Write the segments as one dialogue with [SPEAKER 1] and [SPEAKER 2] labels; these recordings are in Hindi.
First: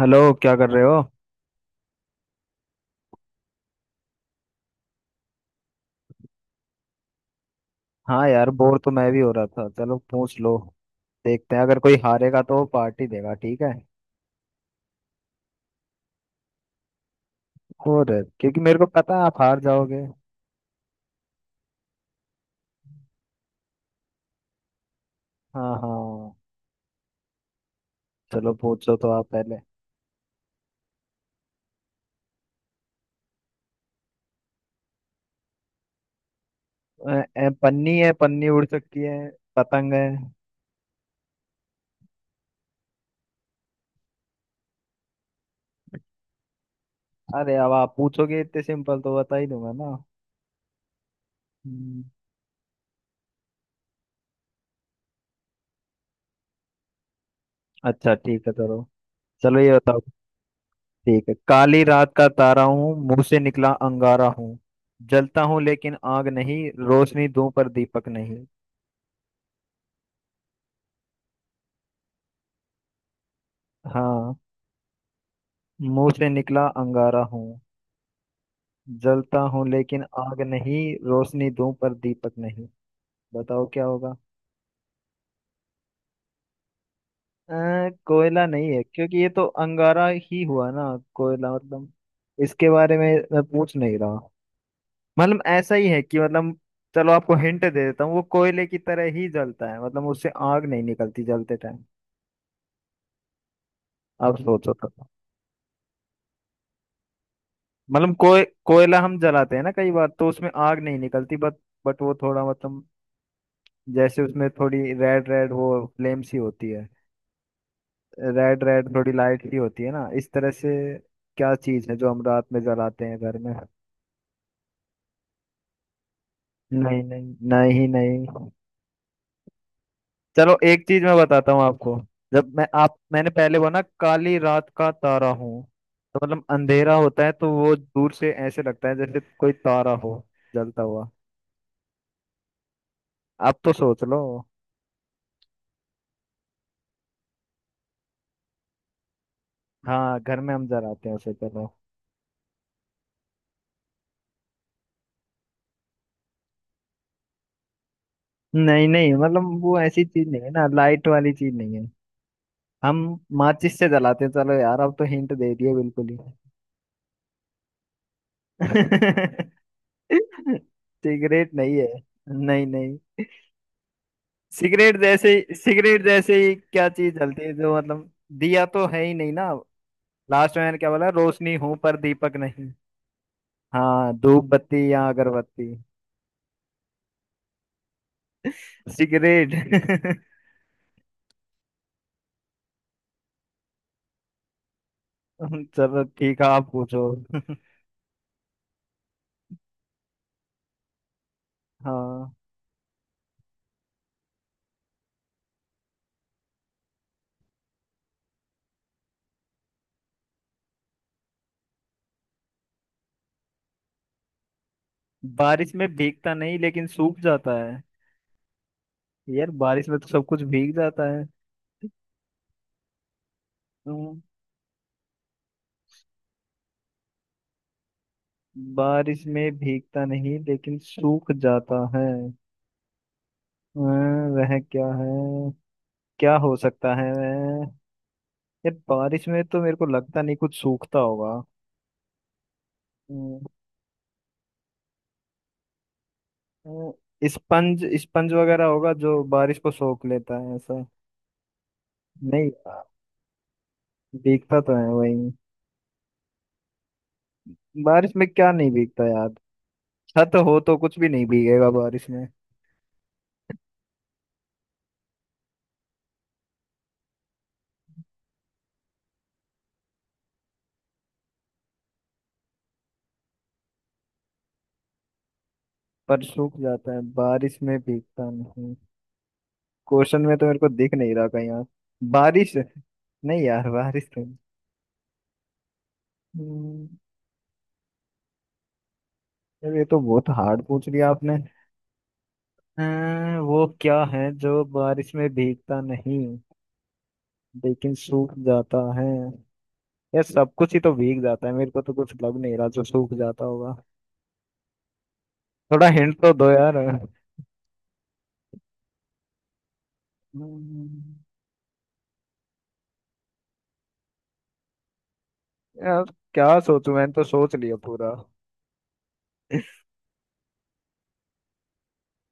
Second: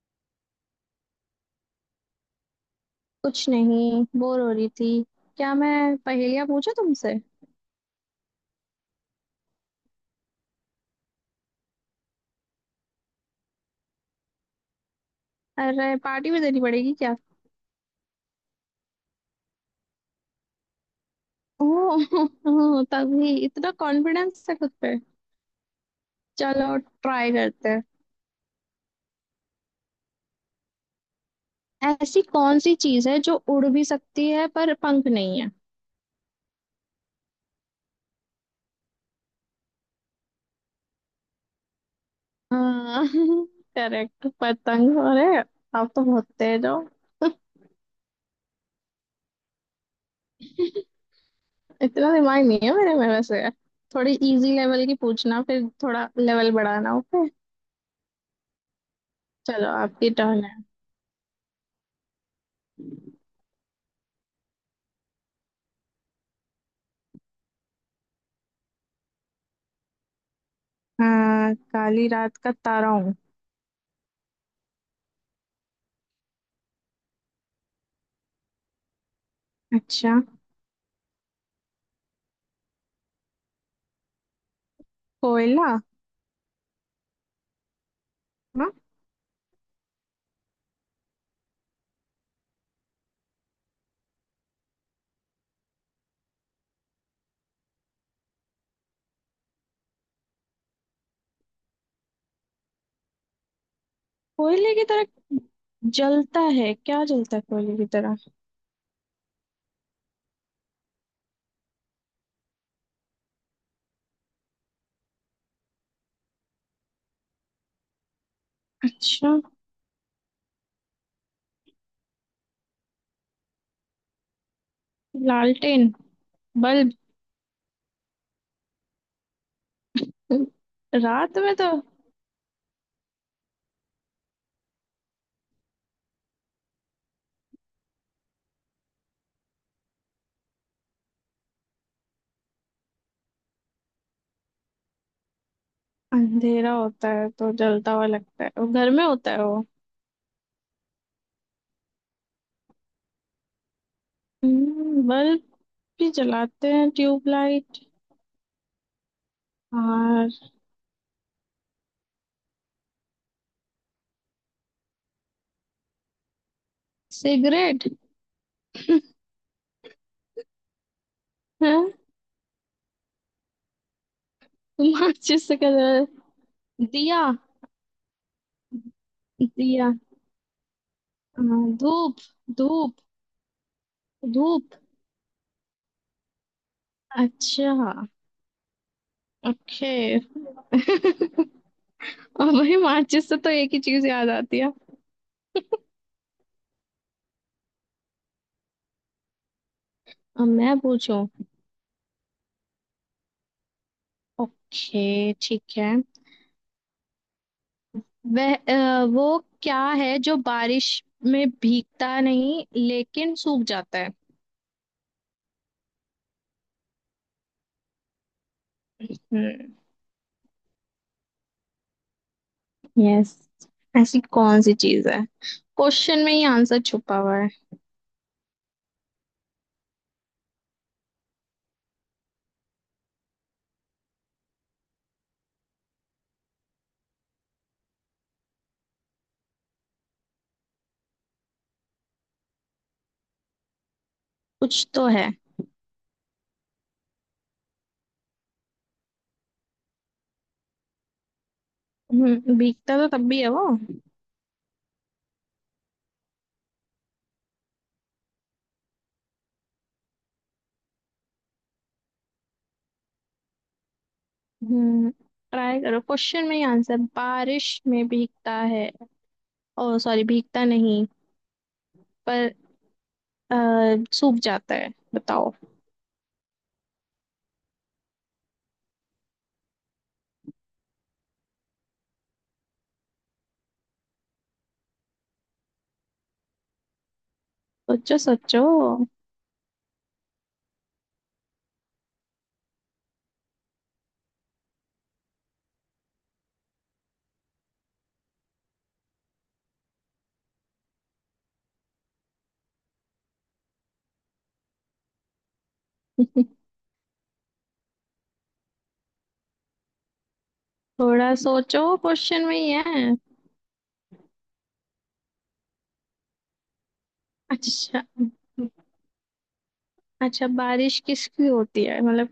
[SPEAKER 1] हेलो, क्या कर रहे हो?
[SPEAKER 2] कुछ नहीं, बोर हो रही थी। क्या मैं पहेलियां पूछूं तुमसे?
[SPEAKER 1] हाँ यार, बोर तो मैं भी हो रहा था। चलो पूछ लो। देखते हैं, अगर कोई हारेगा तो वो पार्टी देगा, ठीक है।
[SPEAKER 2] अरे पार्टी भी देनी पड़ेगी क्या?
[SPEAKER 1] और। क्योंकि मेरे को पता है आप हार जाओगे।
[SPEAKER 2] ओह तभी इतना कॉन्फिडेंस है खुद पे।
[SPEAKER 1] हाँ, हाँ।
[SPEAKER 2] चलो ट्राई करते हैं।
[SPEAKER 1] चलो, पूछो तो आप पहले।
[SPEAKER 2] ऐसी कौन सी चीज है जो उड़ भी सकती है पर पंख नहीं है?
[SPEAKER 1] पन्नी है, पन्नी उड़ सकती है। पतंग है।
[SPEAKER 2] हाँ करेक्ट, पतंग। अरे आप तो बहुत तेज हो।
[SPEAKER 1] अरे, अब आप पूछोगे इतने सिंपल तो बता ही दूंगा ना। हम्म।
[SPEAKER 2] इतना दिमाग नहीं है मेरे में वैसे। थोड़ी इजी लेवल की पूछना, फिर थोड़ा लेवल बढ़ाना, ओके।
[SPEAKER 1] अच्छा, ठीक है, चलो। चलो,
[SPEAKER 2] चलो
[SPEAKER 1] ये बताओ।
[SPEAKER 2] आपकी टर्न है।
[SPEAKER 1] ठीक है। काली रात का तारा हूँ, मुंह से निकला अंगारा हूँ। जलता हूँ लेकिन आग नहीं। रोशनी दूं पर दीपक नहीं।
[SPEAKER 2] हाँ, काली रात का तारा हूँ।
[SPEAKER 1] हाँ। मुंह से निकला अंगारा हूँ। जलता हूँ लेकिन
[SPEAKER 2] अच्छा।
[SPEAKER 1] आग नहीं। रोशनी दूं पर दीपक नहीं। बताओ क्या होगा।
[SPEAKER 2] कोयला।
[SPEAKER 1] कोयला नहीं
[SPEAKER 2] ना?
[SPEAKER 1] है, क्योंकि ये तो अंगारा ही हुआ ना। कोयला, मतलब। इसके बारे में मैं पूछ नहीं रहा। मतलब ऐसा ही है कि मतलब। चलो, आपको हिंट दे देता हूँ। वो कोयले की तरह ही जलता है, मतलब उससे आग नहीं निकलती जलते टाइम। आप सोचो
[SPEAKER 2] कोयले की
[SPEAKER 1] तो।
[SPEAKER 2] तरह जलता है? क्या जलता है कोयले की
[SPEAKER 1] मतलब
[SPEAKER 2] तरह?
[SPEAKER 1] कोयला हम जलाते हैं ना, कई बार तो उसमें आग नहीं निकलती बट। बट वो थोड़ा मतलब। जैसे उसमें थोड़ी रेड रेड वो फ्लेम सी होती है। रेड रेड थोड़ी
[SPEAKER 2] अच्छा।
[SPEAKER 1] लाइट सी होती है ना, इस तरह से। क्या चीज है जो हम रात में जलाते हैं घर में?
[SPEAKER 2] लालटेन, बल्ब।
[SPEAKER 1] नहीं, नहीं, नहीं, नहीं। चलो, एक चीज मैं
[SPEAKER 2] रात
[SPEAKER 1] बताता
[SPEAKER 2] में
[SPEAKER 1] हूँ
[SPEAKER 2] तो
[SPEAKER 1] आपको। जब मैं आप मैंने पहले वो ना, काली रात का तारा हूँ। तो मतलब अंधेरा होता है तो वो दूर से ऐसे लगता है जैसे कोई तारा हो। जलता हुआ। आप तो सोच लो।
[SPEAKER 2] अंधेरा होता है तो जलता हुआ लगता है वो, घर में होता है वो।
[SPEAKER 1] हाँ, घर में हम जलाते हैं उसे। चलो।
[SPEAKER 2] बल्ब भी जलाते हैं, ट्यूबलाइट।
[SPEAKER 1] नहीं नहीं, मतलब वो ऐसी चीज
[SPEAKER 2] और?
[SPEAKER 1] नहीं है ना, लाइट वाली चीज नहीं है। हम माचिस से जलाते हैं। चलो यार, अब तो हिंट दे दिए बिल्कुल ही।
[SPEAKER 2] सिगरेट।
[SPEAKER 1] सिगरेट नहीं है।
[SPEAKER 2] हैं?
[SPEAKER 1] नहीं नहीं। सिगरेट जैसे
[SPEAKER 2] माचिस से क्या
[SPEAKER 1] सिगरेट
[SPEAKER 2] जला
[SPEAKER 1] जैसे ही क्या चीज
[SPEAKER 2] दिया?
[SPEAKER 1] जलती है जो मतलब। दिया तो है ही नहीं ना।
[SPEAKER 2] दिया।
[SPEAKER 1] लास्ट में मैंने क्या बोला?
[SPEAKER 2] अ,
[SPEAKER 1] रोशनी हूं पर
[SPEAKER 2] धूप,
[SPEAKER 1] दीपक नहीं।
[SPEAKER 2] धूप।
[SPEAKER 1] हाँ, धूप
[SPEAKER 2] धूप।
[SPEAKER 1] बत्ती या अगरबत्ती।
[SPEAKER 2] अच्छा। Okay
[SPEAKER 1] cigarette.
[SPEAKER 2] अब भाई, माचिस से तो एक ही चीज याद आती है।
[SPEAKER 1] चलो ठीक है, आप पूछो।
[SPEAKER 2] अब मैं पूछूं।
[SPEAKER 1] हाँ।
[SPEAKER 2] ओके ठीक है। वह, वो क्या है जो बारिश में भीगता नहीं लेकिन सूख जाता है?
[SPEAKER 1] बारिश में भीगता नहीं लेकिन सूख जाता है? यार,
[SPEAKER 2] हम्म।
[SPEAKER 1] बारिश में तो सब कुछ भीग जाता है।
[SPEAKER 2] यस।
[SPEAKER 1] हम्म।
[SPEAKER 2] ऐसी कौन सी चीज है? क्वेश्चन में ही आंसर छुपा हुआ है।
[SPEAKER 1] बारिश में भीगता नहीं लेकिन सूख जाता है। वह क्या है? क्या हो सकता है वह? यार, बारिश में तो मेरे को लगता नहीं कुछ सूखता होगा। अं,
[SPEAKER 2] कुछ तो है।
[SPEAKER 1] स्पंज स्पंज वगैरह होगा जो बारिश को सोख लेता है ऐसा। नहीं।
[SPEAKER 2] हम्म, भीगता तो तब भी है वो।
[SPEAKER 1] भीगता तो है वही। बारिश में क्या नहीं भीगता यार? छत हो तो कुछ भी नहीं भीगेगा बारिश में।
[SPEAKER 2] हम्म। ट्राई करो, क्वेश्चन में ही आंसर। बारिश में भीगता है, ओ सॉरी भीगता नहीं, पर अ, सूख जाता है। बताओ।
[SPEAKER 1] पर सूख जाता है, बारिश में भीगता नहीं। क्वेश्चन में तो मेरे को दिख नहीं रहा कहीं यार। बारिश नहीं यार, बारिश तो नहीं। हम्म।
[SPEAKER 2] सोचो सोचो।
[SPEAKER 1] यार, ये तो बहुत हार्ड पूछ लिया आपने। वो क्या है जो बारिश में भीगता नहीं लेकिन सूख जाता है? यार, सब कुछ ही तो भीग जाता है, मेरे को तो कुछ लग नहीं रहा जो सूख जाता होगा। थोड़ा हिंट तो दो यार। हम्म।
[SPEAKER 2] थोड़ा सोचो, क्वेश्चन में ही है।
[SPEAKER 1] यार, क्या सोचूं? मैंने तो सोच लिया
[SPEAKER 2] अच्छा।
[SPEAKER 1] पूरा।
[SPEAKER 2] अच्छा बारिश किसकी होती है मतलब?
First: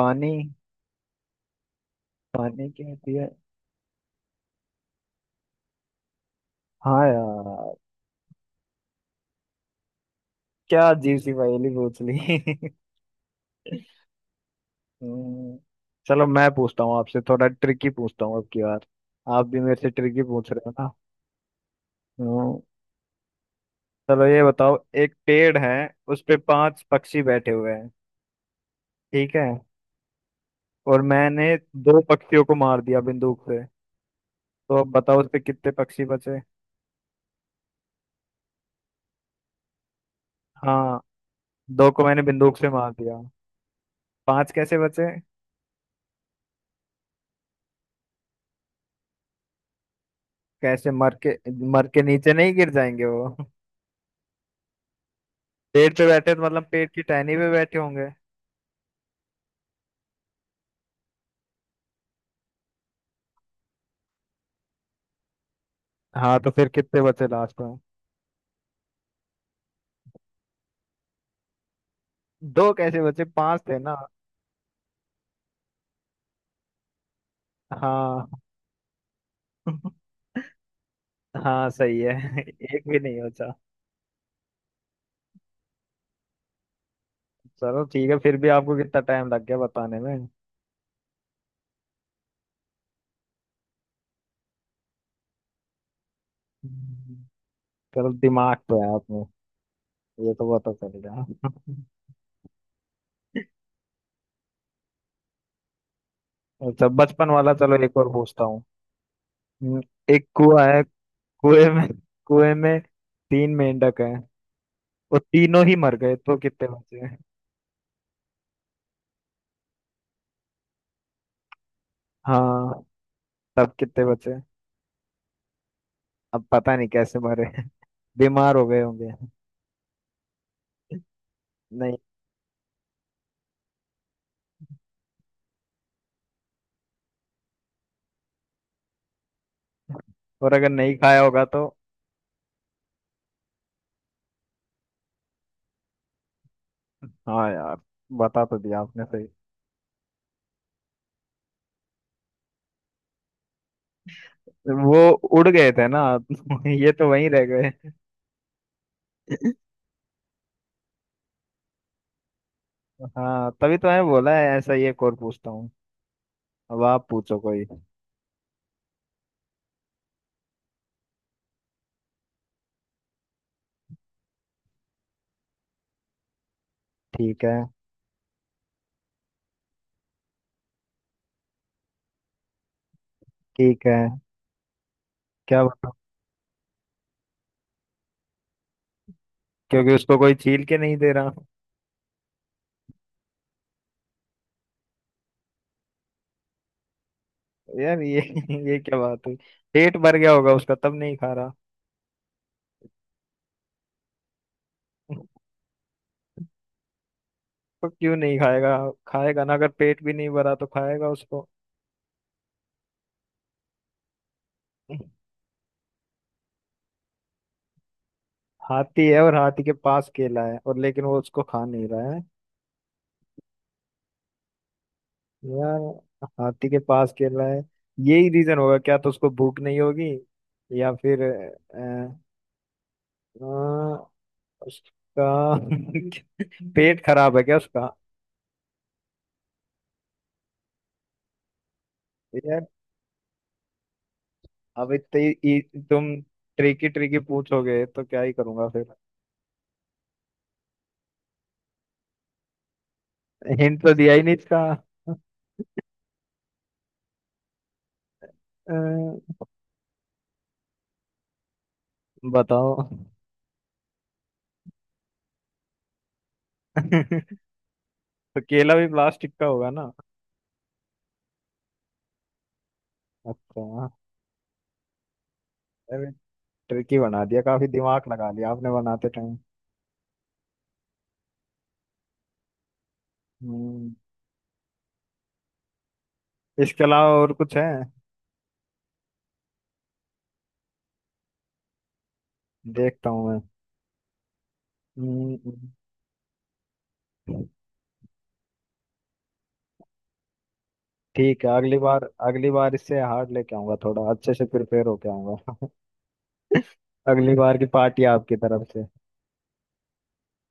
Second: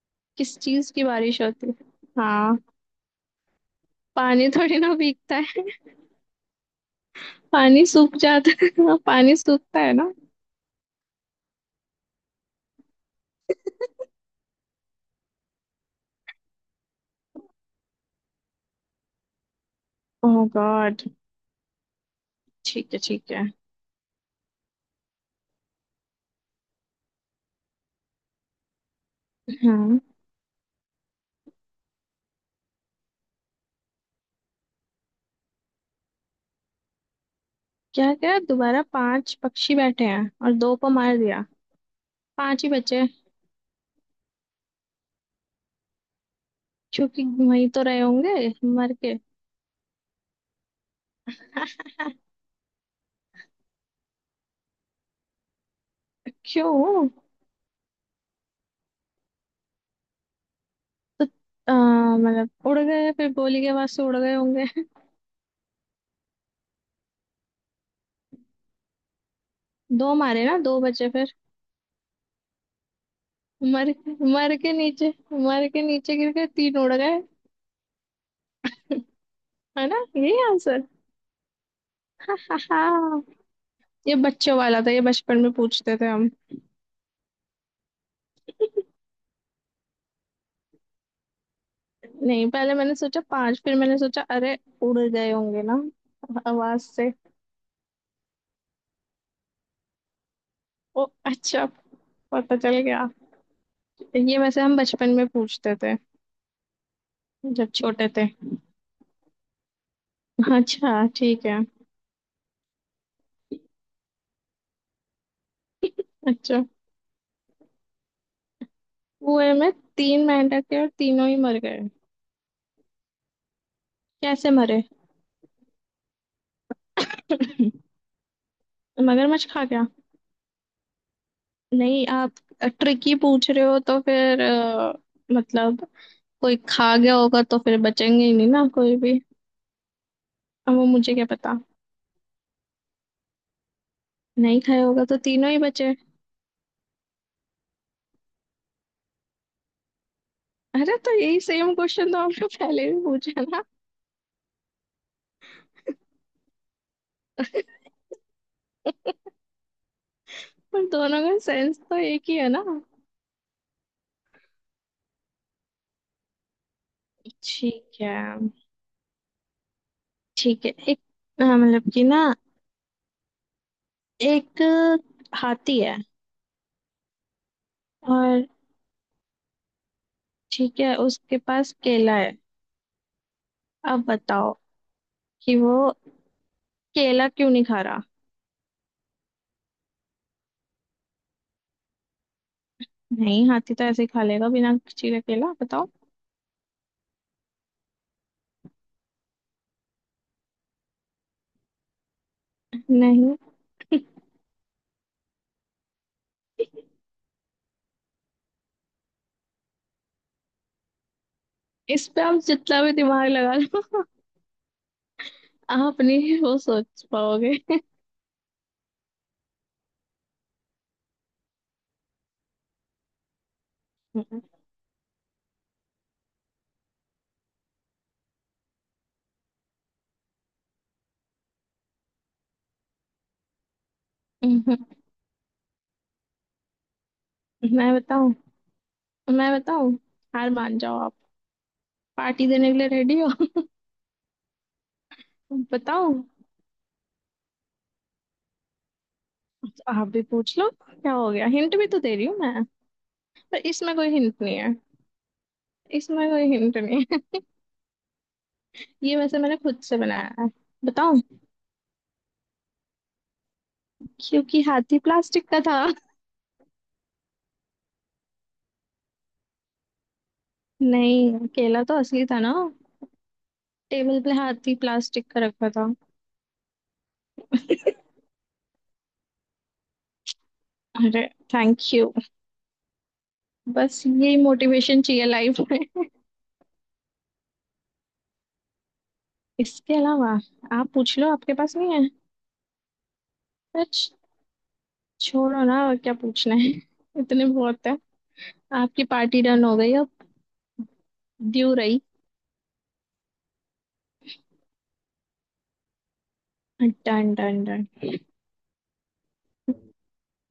[SPEAKER 1] पानी।
[SPEAKER 2] किस चीज की बारिश होती है? हाँ।
[SPEAKER 1] पानी क्या होती है?
[SPEAKER 2] पानी थोड़ी ना भीगता है।
[SPEAKER 1] हाँ यार।
[SPEAKER 2] पानी सूख जाता है पानी सूखता है ना।
[SPEAKER 1] क्या अजीब सी पहेली पूछ ली। हम्म। चलो, मैं पूछता हूँ आपसे, थोड़ा ट्रिकी पूछता हूँ अब की बार। आप भी मेरे से ट्रिकी
[SPEAKER 2] ओह
[SPEAKER 1] पूछ रहे हो ना।
[SPEAKER 2] गॉड।
[SPEAKER 1] हम्म।
[SPEAKER 2] ठीक है ठीक है।
[SPEAKER 1] चलो, ये बताओ। एक पेड़ है। उस पे पांच पक्षी बैठे हुए हैं। ठीक है।
[SPEAKER 2] हाँ।
[SPEAKER 1] और मैंने दो पक्षियों को मार दिया बंदूक से। तो अब बताओ उस पे कितने पक्षी बचे?
[SPEAKER 2] क्या क्या? दोबारा, पांच पक्षी बैठे हैं और दो को
[SPEAKER 1] हाँ।
[SPEAKER 2] मार दिया?
[SPEAKER 1] दो को मैंने बंदूक
[SPEAKER 2] पांच
[SPEAKER 1] से
[SPEAKER 2] ही
[SPEAKER 1] मार
[SPEAKER 2] बचे।
[SPEAKER 1] दिया। पांच कैसे बचे?
[SPEAKER 2] क्योंकि वहीं तो रहे होंगे मर के
[SPEAKER 1] कैसे मर के? मर के नीचे नहीं गिर जाएंगे वो? पेड़ पे बैठे तो मतलब पेड़ की
[SPEAKER 2] क्यों?
[SPEAKER 1] टहनी पे बैठे होंगे।
[SPEAKER 2] मतलब उड़ गए, फिर गोली के आवाज से उड़ गए होंगे।
[SPEAKER 1] हाँ, तो फिर कितने बचे लास्ट में?
[SPEAKER 2] दो मारे ना, दो बचे फिर।
[SPEAKER 1] दो कैसे बचे, पांच थे
[SPEAKER 2] मर
[SPEAKER 1] ना?
[SPEAKER 2] मर के नीचे मर के नीचे गिर के, तीन उड़ गए।
[SPEAKER 1] हाँ।
[SPEAKER 2] है ना, यही आंसर?
[SPEAKER 1] हाँ सही है।
[SPEAKER 2] हा
[SPEAKER 1] एक भी नहीं बचा।
[SPEAKER 2] ये बच्चों वाला था, ये बचपन में पूछते थे हम।
[SPEAKER 1] चलो ठीक है, फिर भी आपको कितना टाइम लग गया बताने में।
[SPEAKER 2] नहीं पहले मैंने सोचा पांच, फिर मैंने सोचा अरे उड़ गए होंगे ना आवाज से।
[SPEAKER 1] हम्म। चलो, दिमाग तो है आप में, ये तो पता चल
[SPEAKER 2] ओ
[SPEAKER 1] गया।
[SPEAKER 2] अच्छा। पता चल गया। ये वैसे हम बचपन में पूछते थे
[SPEAKER 1] अच्छा, बचपन वाला
[SPEAKER 2] जब
[SPEAKER 1] चलो एक
[SPEAKER 2] छोटे
[SPEAKER 1] और
[SPEAKER 2] थे।
[SPEAKER 1] पूछता हूँ। हम्म। एक कुआ है।
[SPEAKER 2] अच्छा ठीक है।
[SPEAKER 1] कुएं में कुएं में तीन मेंढक हैं। वो तीनों ही मर गए तो
[SPEAKER 2] अच्छा,
[SPEAKER 1] कितने बचे?
[SPEAKER 2] कुएं में तीन मेंढक थे और तीनों ही मर गए?
[SPEAKER 1] हाँ, तब कितने बचे?
[SPEAKER 2] कैसे मरे?
[SPEAKER 1] अब पता नहीं कैसे मरे, बीमार हो गए होंगे।
[SPEAKER 2] मगरमच्छ खा गया?
[SPEAKER 1] नहीं।
[SPEAKER 2] नहीं, आप ट्रिकी पूछ रहे हो तो फिर मतलब कोई खा गया होगा तो फिर बचेंगे ही नहीं ना कोई भी।
[SPEAKER 1] और अगर
[SPEAKER 2] अब वो
[SPEAKER 1] नहीं
[SPEAKER 2] मुझे
[SPEAKER 1] खाया
[SPEAKER 2] क्या
[SPEAKER 1] होगा
[SPEAKER 2] पता।
[SPEAKER 1] तो?
[SPEAKER 2] नहीं खाया होगा तो तीनों ही बचे।
[SPEAKER 1] हाँ यार। बता तो दिया आपने।
[SPEAKER 2] अरे तो यही सेम क्वेश्चन तो आपने पहले भी पूछा ना।
[SPEAKER 1] वो उड़ गए थे ना, ये तो वहीं रह गए।
[SPEAKER 2] पर दोनों का सेंस तो एक ही है ना।
[SPEAKER 1] हाँ, तभी तो मैंने बोला है ऐसा ही एक और पूछता हूँ। अब आप पूछो कोई।
[SPEAKER 2] ठीक है ठीक है। एक, मतलब कि ना, एक हाथी है।
[SPEAKER 1] ठीक है,
[SPEAKER 2] और ठीक है, उसके पास केला है।
[SPEAKER 1] ठीक है।
[SPEAKER 2] अब बताओ कि
[SPEAKER 1] क्या
[SPEAKER 2] वो
[SPEAKER 1] बताऊँ?
[SPEAKER 2] केला क्यों नहीं खा रहा?
[SPEAKER 1] क्योंकि उसको कोई छील के नहीं दे रहा।
[SPEAKER 2] नहीं हाथी तो ऐसे ही खा लेगा बिना चीरे केला, बताओ।
[SPEAKER 1] यार ये, ये क्या बात हुई? पेट भर गया होगा उसका, तब नहीं खा रहा।
[SPEAKER 2] नहीं।
[SPEAKER 1] तो क्यों नहीं खाएगा? खाएगा ना, अगर पेट भी नहीं भरा तो खाएगा उसको।
[SPEAKER 2] इस पे आप जितना भी दिमाग लगा लो, आप नहीं वो सोच पाओगे।
[SPEAKER 1] हाथी है और हाथी के पास केला है और लेकिन वो उसको खा नहीं रहा है। यार। हाथी के पास खेल रहा है। यही रीजन होगा क्या, तो उसको भूख नहीं होगी। या फिर अ, उसका पेट खराब है क्या उसका?
[SPEAKER 2] मैं बताऊं? मैं बताऊं? हार मान जाओ आप। पार्टी
[SPEAKER 1] यार,
[SPEAKER 2] देने के लिए रेडी हो?
[SPEAKER 1] अब
[SPEAKER 2] बताओ।
[SPEAKER 1] तुम ट्रिकी ट्रिकी पूछोगे तो क्या ही करूंगा फिर।
[SPEAKER 2] आप भी पूछ लो, क्या हो गया, हिंट भी तो दे रही हूँ मैं। पर
[SPEAKER 1] हिंट तो
[SPEAKER 2] इसमें कोई
[SPEAKER 1] दिया ही
[SPEAKER 2] हिंट
[SPEAKER 1] नहीं
[SPEAKER 2] नहीं
[SPEAKER 1] इसका।
[SPEAKER 2] है, इसमें कोई हिंट नहीं है।
[SPEAKER 1] अ,
[SPEAKER 2] ये वैसे मैंने खुद से बनाया है। बताओ।
[SPEAKER 1] बताओ।
[SPEAKER 2] क्योंकि हाथी प्लास्टिक का था।
[SPEAKER 1] तो केला भी प्लास्टिक का होगा ना।
[SPEAKER 2] नहीं, केला तो असली था ना।
[SPEAKER 1] अच्छा।
[SPEAKER 2] टेबल पे हाथी प्लास्टिक का रखा था।
[SPEAKER 1] अरे, ट्रिकी बना दिया, काफी दिमाग लगा लिया आपने बनाते टाइम।
[SPEAKER 2] अरे, थैंक यू।
[SPEAKER 1] हम्म।
[SPEAKER 2] बस यही मोटिवेशन चाहिए लाइफ में
[SPEAKER 1] इसके अलावा और कुछ है?
[SPEAKER 2] इसके अलावा आप पूछ लो, आपके पास नहीं है?
[SPEAKER 1] देखता हूँ मैं।
[SPEAKER 2] सच?
[SPEAKER 1] हम्म।
[SPEAKER 2] छोड़ो ना, और क्या पूछना है
[SPEAKER 1] हम्म।
[SPEAKER 2] इतने बहुत है। आपकी पार्टी डन हो गई अब।
[SPEAKER 1] ठीक है,
[SPEAKER 2] ड्यू
[SPEAKER 1] अगली
[SPEAKER 2] रही।
[SPEAKER 1] बार, अगली बार इससे हार्ड लेके आऊंगा, थोड़ा अच्छे से प्रिपेयर होके आऊंगा।
[SPEAKER 2] डन
[SPEAKER 1] अगली बार
[SPEAKER 2] डन
[SPEAKER 1] की
[SPEAKER 2] डन।
[SPEAKER 1] पार्टी आपकी तरफ से।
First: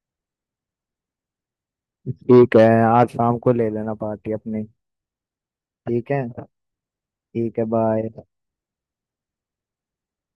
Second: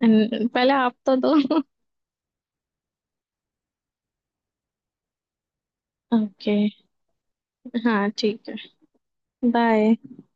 [SPEAKER 2] पहले आप तो दो
[SPEAKER 1] ठीक है, आज शाम को ले लेना पार्टी अपनी। ठीक है।
[SPEAKER 2] ओके।
[SPEAKER 1] ठीक है, बाय।
[SPEAKER 2] हाँ ठीक है। बाय।